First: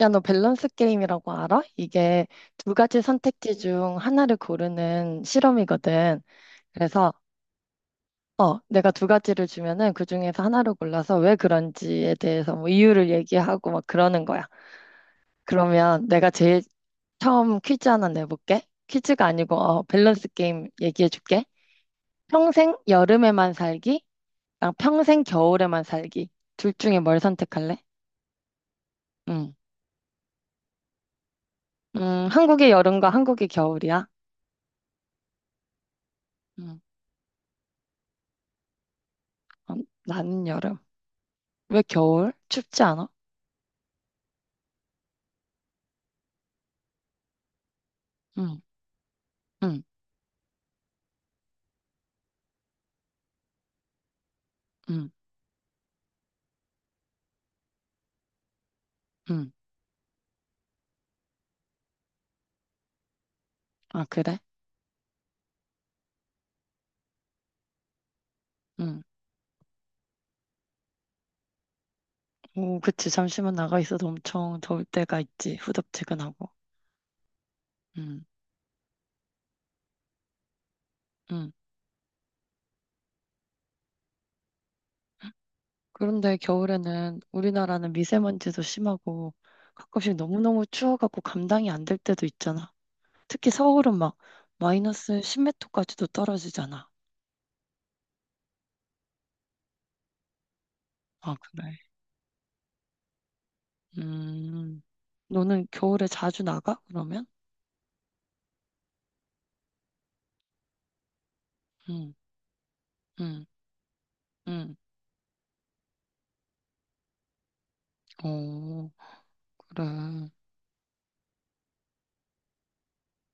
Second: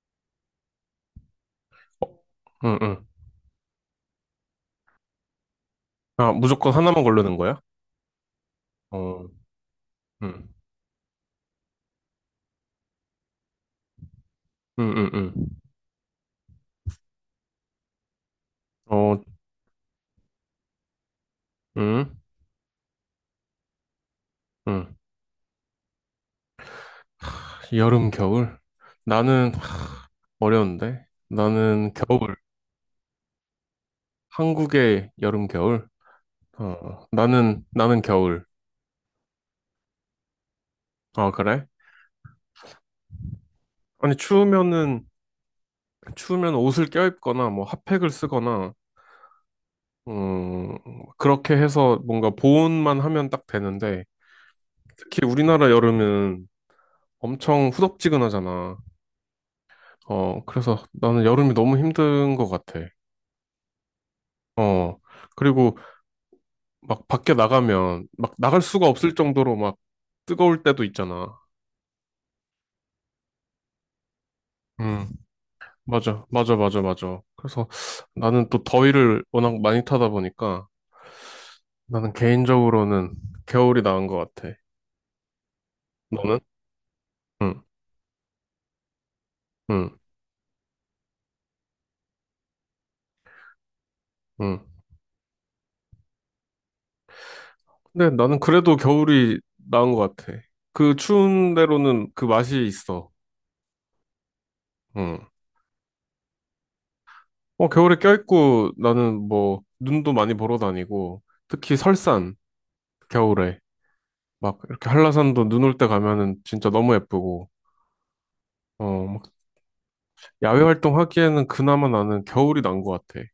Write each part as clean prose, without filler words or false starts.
야, 너 밸런스 게임이라고 알아? 어, 이게 두 응, 가지 응. 선택지 중 하나를 고르는 실험이거든. 아, 무조건 하나만 그래서, 고르는 거야? 내가 두 어, 가지를 주면은 그 중에서 응, 하나를 골라서 왜 그런지에 대해서 뭐 이유를 얘기하고 막 그러는 거야. 응, 응, 응. 그러면 내가 제일 처음 퀴즈 하나 내볼게. 어, 퀴즈가 아니고, 밸런스 게임 얘기해줄게. 응, 평생 여름에만 살기랑 응. 평생 겨울에만 살기. 둘 중에 뭘 선택할래? 여름, 겨울? 나는 음, 어려운데? 나는 겨울. 한국의 여름과 한국의 겨울이야. 한국의 여름, 겨울? 어, 음, 나는 겨울. 어, 나는 여름. 아, 그래? 왜 겨울? 춥지 않아? 아니, 추우면은, 추우면 옷을 껴입거나, 뭐, 핫팩을 응, 쓰거나, 응, 음, 그렇게 해서 뭔가 보온만 하면 딱 되는데, 응, 특히 우리나라 여름은 엄청 후덥지근하잖아. 응. 어, 그래서 나는 여름이 너무 힘든 것 같아. 아, 그래? 어, 그리고 막 밖에 나가면 막 나갈 수가 응. 없을 정도로 막 뜨거울 때도 있잖아. 오, 그치. 잠시만 나가 있어도 엄청 더울 음, 때가 있지. 맞아, 후덥지근하고. 맞아, 맞아, 맞아. 그래서 응, 나는 또 더위를 워낙 많이 타다 보니까 응. 나는 개인적으로는 겨울이 나은 것 같아. 그런데 너는? 겨울에는 응, 우리나라는 미세먼지도 심하고 응, 가끔씩 너무너무 추워갖고 감당이 안 될 때도 있잖아. 특히 서울은 막 응. 마이너스 십메터까지도 떨어지잖아. 근데 나는 그래도 겨울이 나은 것 같아. 그 아, 추운 그래. 데로는 그 맛이 있어. 음, 응. 너는 겨울에 자주 나가? 그러면? 어, 겨울에 껴있고 나는 뭐 눈도 많이 보러 다니고 특히 응, 설산 응, 겨울에 막 응. 이렇게 한라산도 눈 올 때 가면은 진짜 너무 예쁘고 오, 어, 막 그래. 야외 활동하기에는 그나마 나는 겨울이 난 것 같아.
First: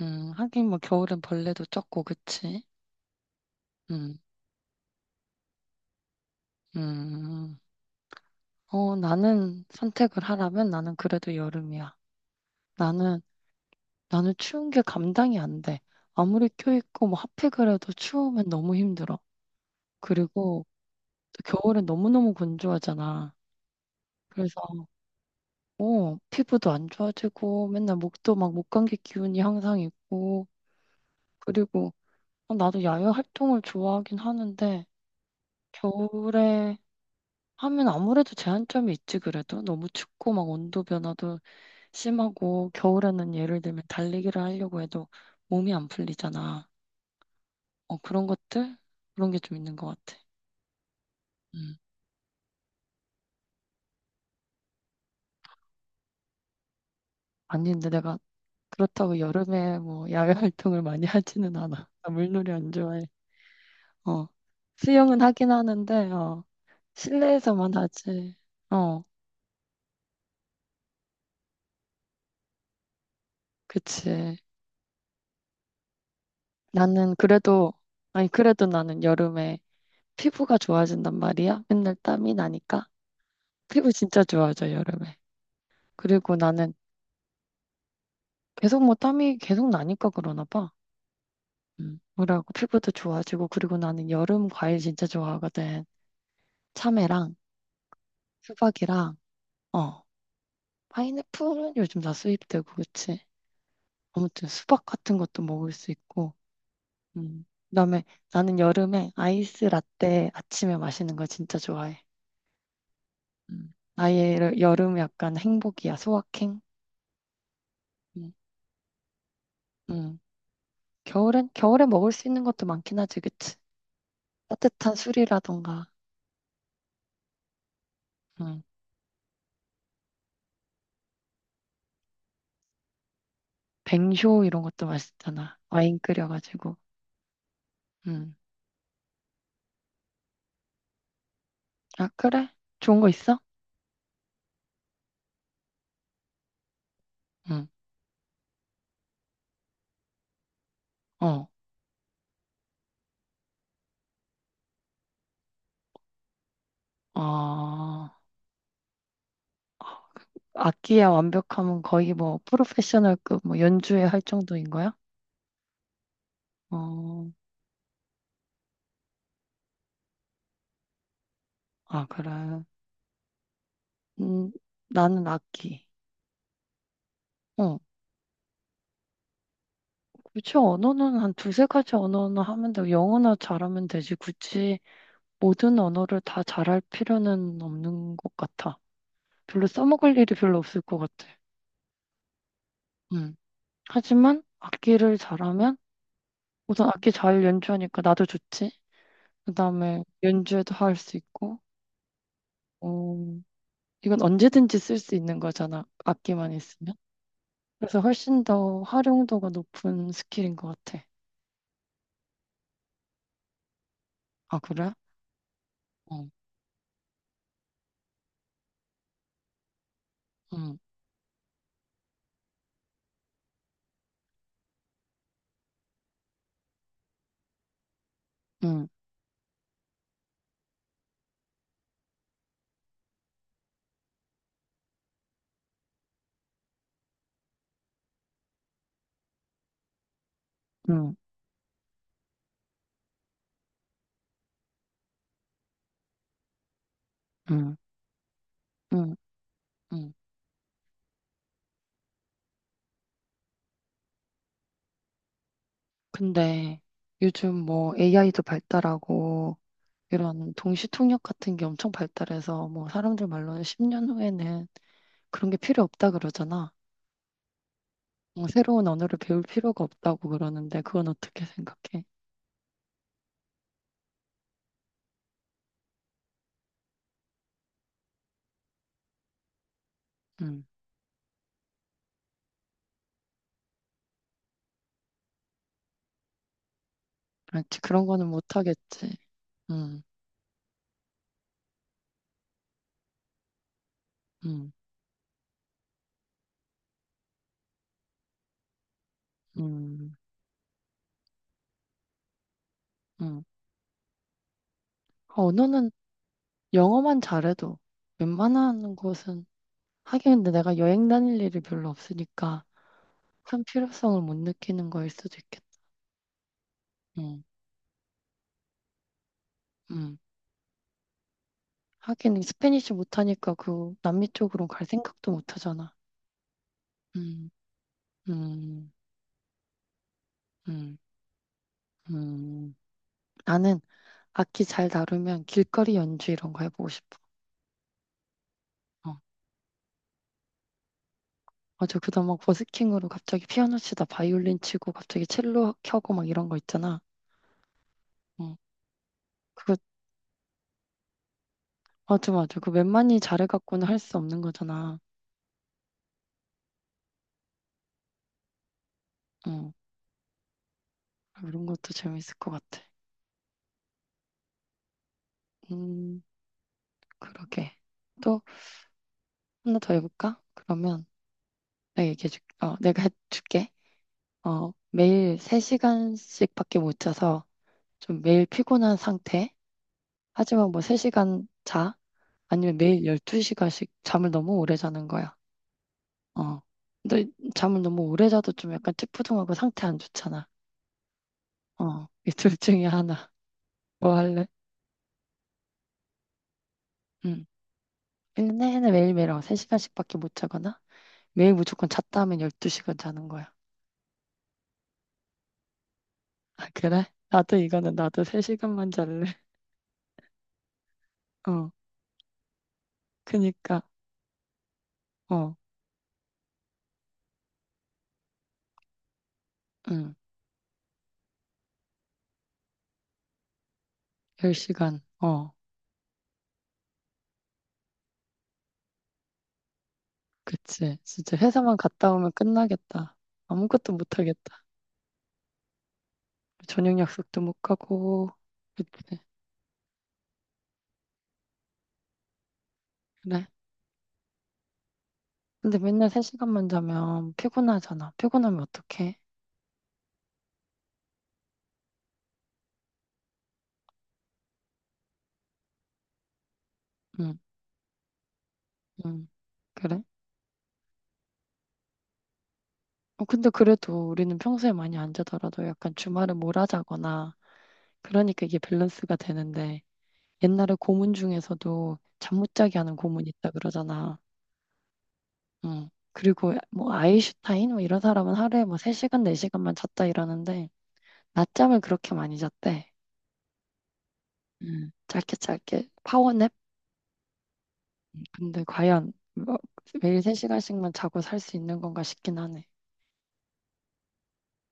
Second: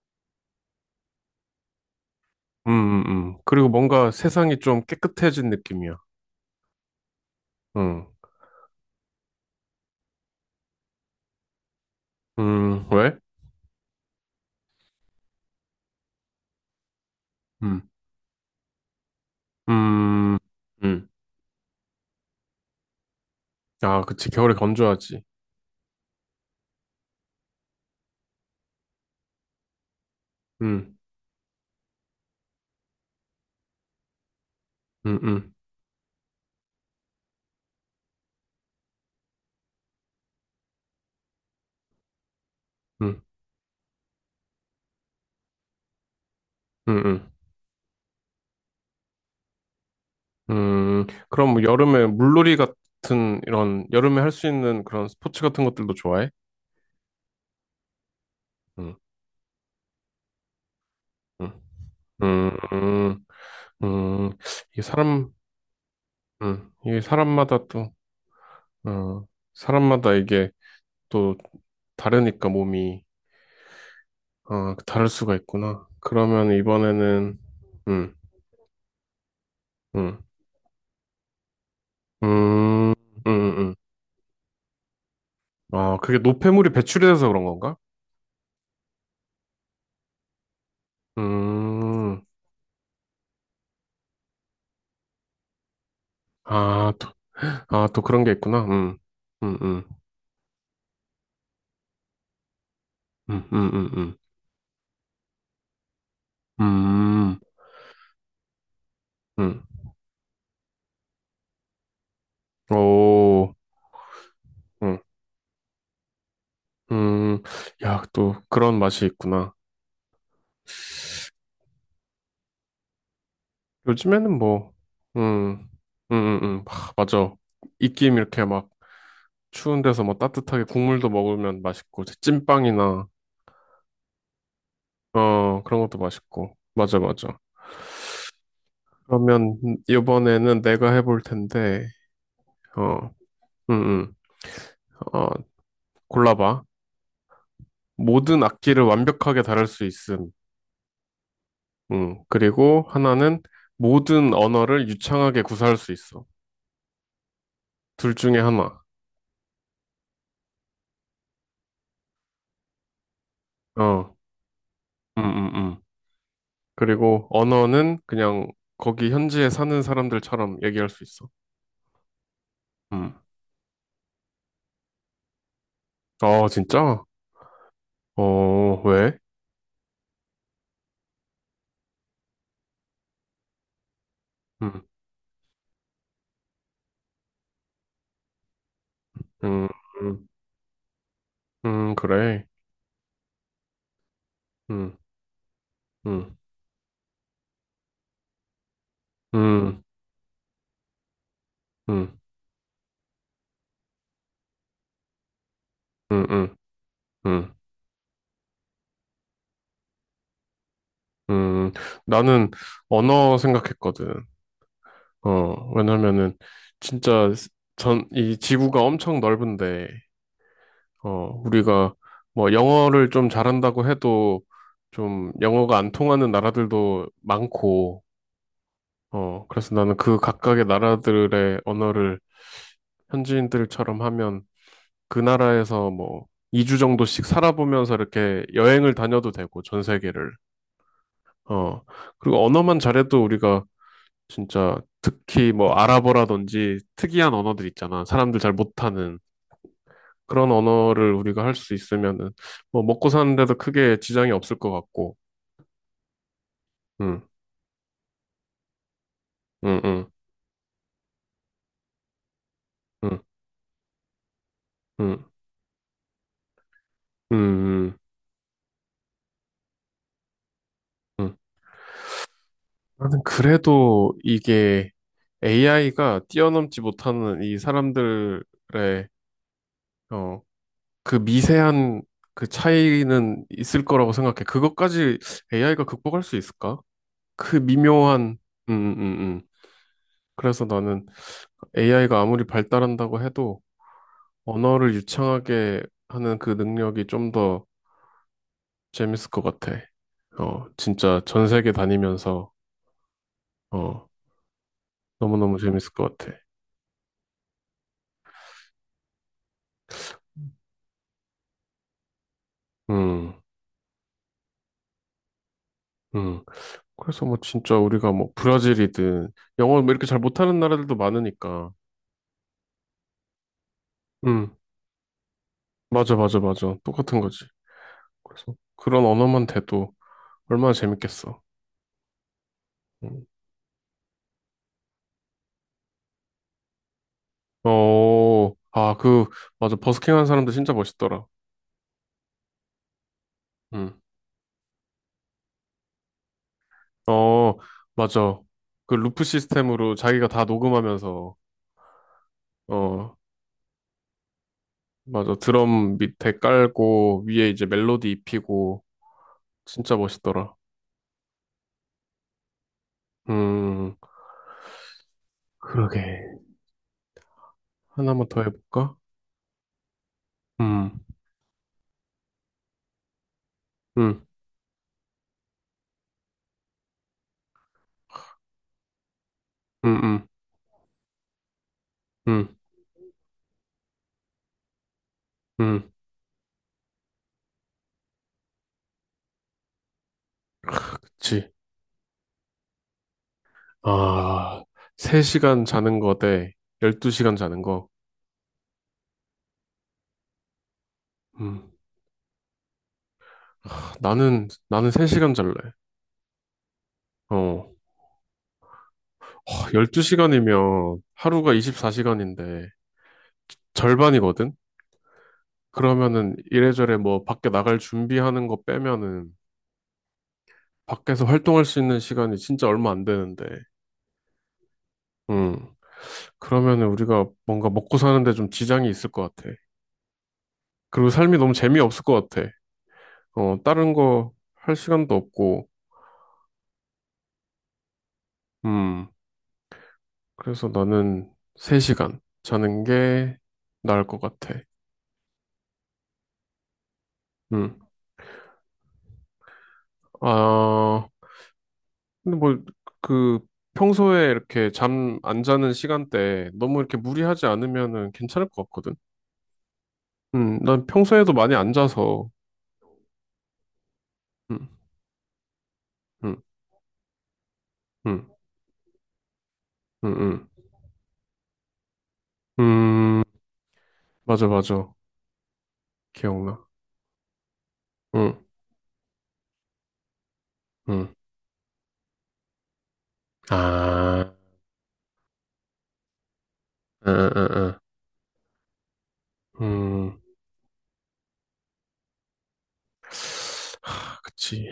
하긴 뭐 겨울엔 벌레도 적고, 그치? 음, 음, 그리고 뭔가 음, 세상이 좀 깨끗해진 느낌이야. 음. 응. 나는 선택을 하라면 나는 그래도 여름이야. 왜? 나는, 나는 추운 게 감당이 안 돼. 아무리 껴입고 뭐 핫팩 그래 음, 도 추우면 너무 힘들어. 음, 그리고 음. 또 겨울엔 너무너무 건조하잖아. 아, 그치. 그래서, 겨울에 건조하지. 피부도 안 좋아지고 맨날 목도 막 목감기 기운이 항상 있고. 음, 그리고 나도 야외 활동을 좋아하긴 하는데, 음, 음, 겨울에 하면 아무래도 제한점이 있지. 그래도 너무 춥고 막 온도 변화도 심하고 음, 겨울에는 예를 들면 달리기를 하려고 해도 몸이 안 풀리잖아. 음, 음. 그런 것들, 그런 게 좀 있는 것 같아. 그럼 뭐 음. 여름에 물놀이 같은 이런 여름에 할 수 있는 그런 스포츠 같은 것들도 좋아해? 아니, 근데 내가 음, 그렇다고 여름에 뭐 야외 활동을 많이 음, 하지는 않아. 나 음, 물놀이 안 좋아해. 음, 어 음. 이게 수영은 사람, 하긴 하는데 이게 사람마다 실내에서만 또, 하지. 어 어, 사람마다 이게 또 다르니까 몸이, 그치. 어, 다를 수가 있구나. 그러면 나는 이번에는, 그래도, 음, 아니, 그래도 나는 여름에 음, 피부가 좋아진단 말이야. 맨날 땀이 나니까. 음, 음, 음. 피부 진짜 좋아져, 여름에. 아, 그게 그리고 노폐물이 나는 배출이 돼서 그런 건가? 계속 뭐 땀이 계속 나니까 그러나 봐. 음, 뭐라고, 피부도 좋아지고, 그리고 나는 여름 과일 진짜 좋아하거든. 아, 또, 참외랑 아, 또 그런 게 있구나. 수박이랑 음, 음. 어 파인애플은 요즘 다 수입되고, 그치? 음, 음, 음, 아무튼 수박 같은 것도 먹을 수 있고. 음, 음, 음. 그다음에 나는 여름에 음. 아이스 라떼 아침에 마시는 거 진짜 좋아해. 오, 음. 아예 음, 여름 약간 행복이야, 소확행. 음, 야, 음. 또 그런 맛이 있구나. 음. 겨울엔 겨울에 먹을 수 있는 것도 많긴 하지, 그치? 요즘에는 뭐, 따뜻한 음, 술이라던가, 하, 맞아. 입김 이렇게 음, 막 추운 데서 뭐 따뜻하게 국물도 먹으면 맛있고, 찐빵이나, 뱅쇼 이런 것도 맛있잖아. 어, 그런 것도 와인 맛있고. 끓여가지고. 맞아, 맞아. 음. 그러면 이번에는 내가 해볼 텐데, 아, 그래? 좋은 거 어, 있어? 음, 음, 어, 골라봐. 응. 모든 악기를 완벽하게 다룰 수 있음. 어. 그리고 하나는 모든 언어를 유창하게 구사할 수 있어. 어. 둘 중에 하나. 악기야 완벽하면 거의 뭐 프로페셔널급 뭐 연주회 어, 할 정도인 거야? 음, 음, 음. 그리고 어. 언어는 그냥 거기 현지에 사는 사람들처럼 얘기할 수 있어. 아, 그래. 음. 음, 나는 악기. 아, 진짜? 어. 어, 왜? 굳이 언어는 한 두세 가지 언어는 하면 되고 영어나 잘하면 되지. 굳이 음, 모든 언어를 다 잘할 필요는 없는 것 같아. 별로 음, 써먹을 음, 일이 별로 없을 것 같아. 그래. 음. 하지만 음, 악기를 잘하면 음, 우선 악기 잘 연주하니까 나도 좋지. 음, 그다음에 연주에도 할 수 있고, 음, 어 이건 언제든지 쓸 수 있는 거잖아. 음, 악기만 음, 있으면. 음. 그래서 훨씬 더 활용도가 높은 스킬인 것 같아. 음. 나는 언어 생각했거든. 아, 그래? 어, 어, 왜냐면은 진짜 전, 이 지구가 엄청 넓은데 응, 어, 우리가 뭐 영어를 좀 잘한다고 해도 좀 영어가 안 통하는 나라들도 많고, 응, 어, 그래서 나는 그 각각의 나라들의 언어를 현지인들처럼 하면 그 나라에서 뭐 2주 정도씩 살아보면서 이렇게 여행을 다녀도 되고, 전 세계를. 응, 어, 그리고 언어만 잘해도 우리가 진짜 특히 뭐 아랍어라든지 특이한 언어들 응, 있잖아. 사람들 잘 응, 못하는. 응. 그런 언어를 우리가 할 수 있으면은 뭐 먹고 사는 데도 크게 지장이 없을 것 같고. 근데 음. 요즘 뭐 AI도 발달하고 음. 음. 이런 동시통역 같은 게 엄청 발달해서 뭐 음. 사람들 말로는 10년 후에는 음. 그런 게 필요 없다 그러잖아. 음. 새로운 언어를 배울 필요가 없다고 그러는데 그건 음. 어떻게 생각해? 나는 그래도 이게 AI가 뛰어넘지 못하는 이 사람들의 어, 음, 그 미세한 그 차이는 있을 거라고 생각해. 그것까지 AI가 극복할 수 있을까? 그 그렇지. 그런 거는 미묘한 음. 못하겠지. 음. 음. 음, 그래서 나는 AI가 아무리 발달한다고 해도 음, 언어를 유창하게 하는 그 능력이 좀 더 재밌을 것 같아. 음, 어, 진짜 전 세계 다니면서, 음. 어, 아, 너무너무 재밌을 언어는 것 같아. 영어만 잘해도 웬만한 곳은, 하긴 근데 내가 여행 다닐 일이 별로 없으니까 음, 큰 필요성을 못 느끼는 거일 수도 있겠다. 음. 그래서 뭐 음, 진짜 우리가 뭐 브라질이든 영어 뭐 이렇게 음. 잘 못하는 나라들도 많으니까. 하긴 스페니쉬 못하니까 그 남미 음, 쪽으로 갈 생각도 못 하잖아. 맞아, 맞아, 맞아. 똑같은 거지. 음, 그래서 음, 그런 언어만 돼도 얼마나 음, 재밌겠어. 음. 음. 나는 악기 잘 다루면 길거리 연주 이런 거 해보고 싶어. 어, 아, 어. 그, 맞아. 버스킹 하는 사람들 진짜 멋있더라. 맞아. 그다음 막 버스킹으로 갑자기 피아노 음. 치다 바이올린 치고 갑자기 첼로 켜고 막 이런 거 있잖아. 어, 맞아. 어 그 루프 그거 시스템으로 자기가 다 녹음하면서, 맞아, 맞아. 그 어, 웬만히 잘해갖고는 할 수 없는 거잖아. 맞아. 드럼 밑에 깔고, 위에 이제 멜로디 입히고, 어 진짜 멋있더라. 이런 것도 재밌을 것 같아. 음, 음 그러게. 그러게. 하나만 또 더 해볼까? 하나 더 해볼까? 음, 그러면 내가 얘기해줄. 내가 해줄게. 음, 매일 3시간씩밖에 못 자서 좀 매일 피곤한 상태. 음, 음, 하지만 뭐 3시간 자. 음, 아니면 매일 12시간씩 잠을 너무 오래 자는 거야. 음, 어. 근데 잠을 너무 오래 자도 좀 약간 찌뿌둥하고 상태 안 좋잖아. 그치. 어. 이 둘 중에 하나. 뭐 할래? 아, 3시간 자는 거 대 12시간 응. 자는 거. 1년 내내 매일매일 3시간씩밖에 못 자거나 매일 음, 무조건 잤다 하면 12시간 자는 거야. 나는 3시간 잘래. 아, 그래? 나도 어, 이거는 나도 3시간만 잘래. 12시간이면 하루가 어. 24시간인데, 그니까. 절반이거든? 어. 그러면은 이래저래 뭐 밖에 나갈 준비하는 거 빼면은 응. 밖에서 활동할 수 있는 시간이 진짜 얼마 안 되는데, 10시간. 어. 음, 그러면은 우리가 뭔가 먹고 사는데 좀 지장이 있을 것 같아. 그치. 그리고 진짜 삶이 너무 회사만 재미없을 갔다 것 오면 같아. 끝나겠다. 어, 다른 아무것도 못 거 하겠다. 할 시간도 없고, 저녁 약속도 못 가고. 음, 그치. 그래서 나는 3시간 자는 게 그래. 나을 것 같아. 근데 맨날 3시간만 자면 음, 피곤하잖아. 피곤하면 어떡해? 아, 근데 뭐, 그, 평소에 이렇게 잠 안 자는 시간대 너무 이렇게 응, 무리하지 않으면은 괜찮을 것 같거든. 응. 그래? 난 평소에도 많이 앉아서, 근데 그래도 우리는 음, 평소에 많이 안 자더라도 약간 주말에 음, 몰아자거나 음, 그러니까 이게 밸런스가 되는데, 음, 옛날에 고문 중에서도 잠 못 자게 하는 음, 고문이 음, 있다 그러잖아. 맞아, 맞아. 응. 그리고 기억나. 뭐 아인슈타인 뭐 이런 사람은 응, 하루에 뭐 3시간, 4시간만 잤다 이러는데 응. 낮잠을 그렇게 많이 잤대. 아, 응. 짧게 짧게 파워냅? 응, 응, 응. 근데 과연 뭐 응. 매일 3시간씩만 자고 살 수 있는 건가 싶긴 하네. 하, 그치.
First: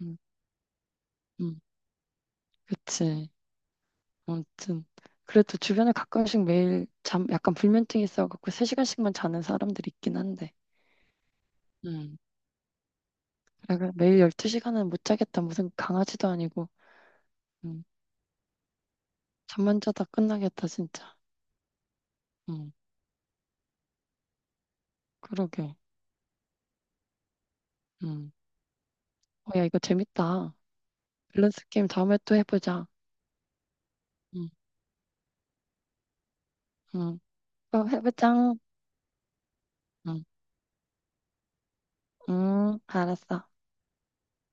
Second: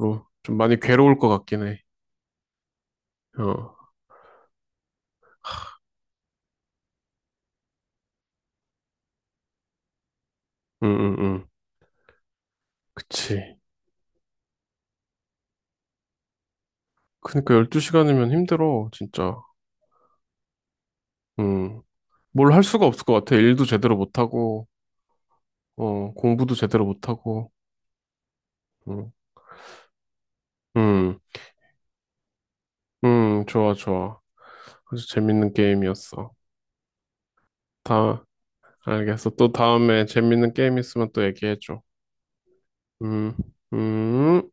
음, 좀 많이 괴로울 것 음, 같긴 해. 그치. 어, 아무튼 그래도 주변에 가끔씩 매일 잠 약간 불면증 있어갖고 3시간씩만 자는 사람들 있긴 한데. 응, 응, 응. 음. 그치. 그래, 매일 12시간은 못 자겠다. 무슨 강아지도 아니고. 그니까 음. 12시간이면 힘들어, 진짜. 잠만 자다 끝나겠다, 진짜. 음, 뭘 할 음. 수가 없을 것 같아. 일도 제대로 못하고, 그러게. 어, 공부도 제대로 못하고, 음. 응, 야, 이거 재밌다. 응, 밸런스 게임 다음에 또 해보자. 응, 좋아, 좋아. 음. 아주 재밌는 게임이었어. 음. 또 다 해보자. 알겠어. 또 다음에 음. 재밌는 게임 있으면 또 얘기해줘. 음. 음, 알았어. 음.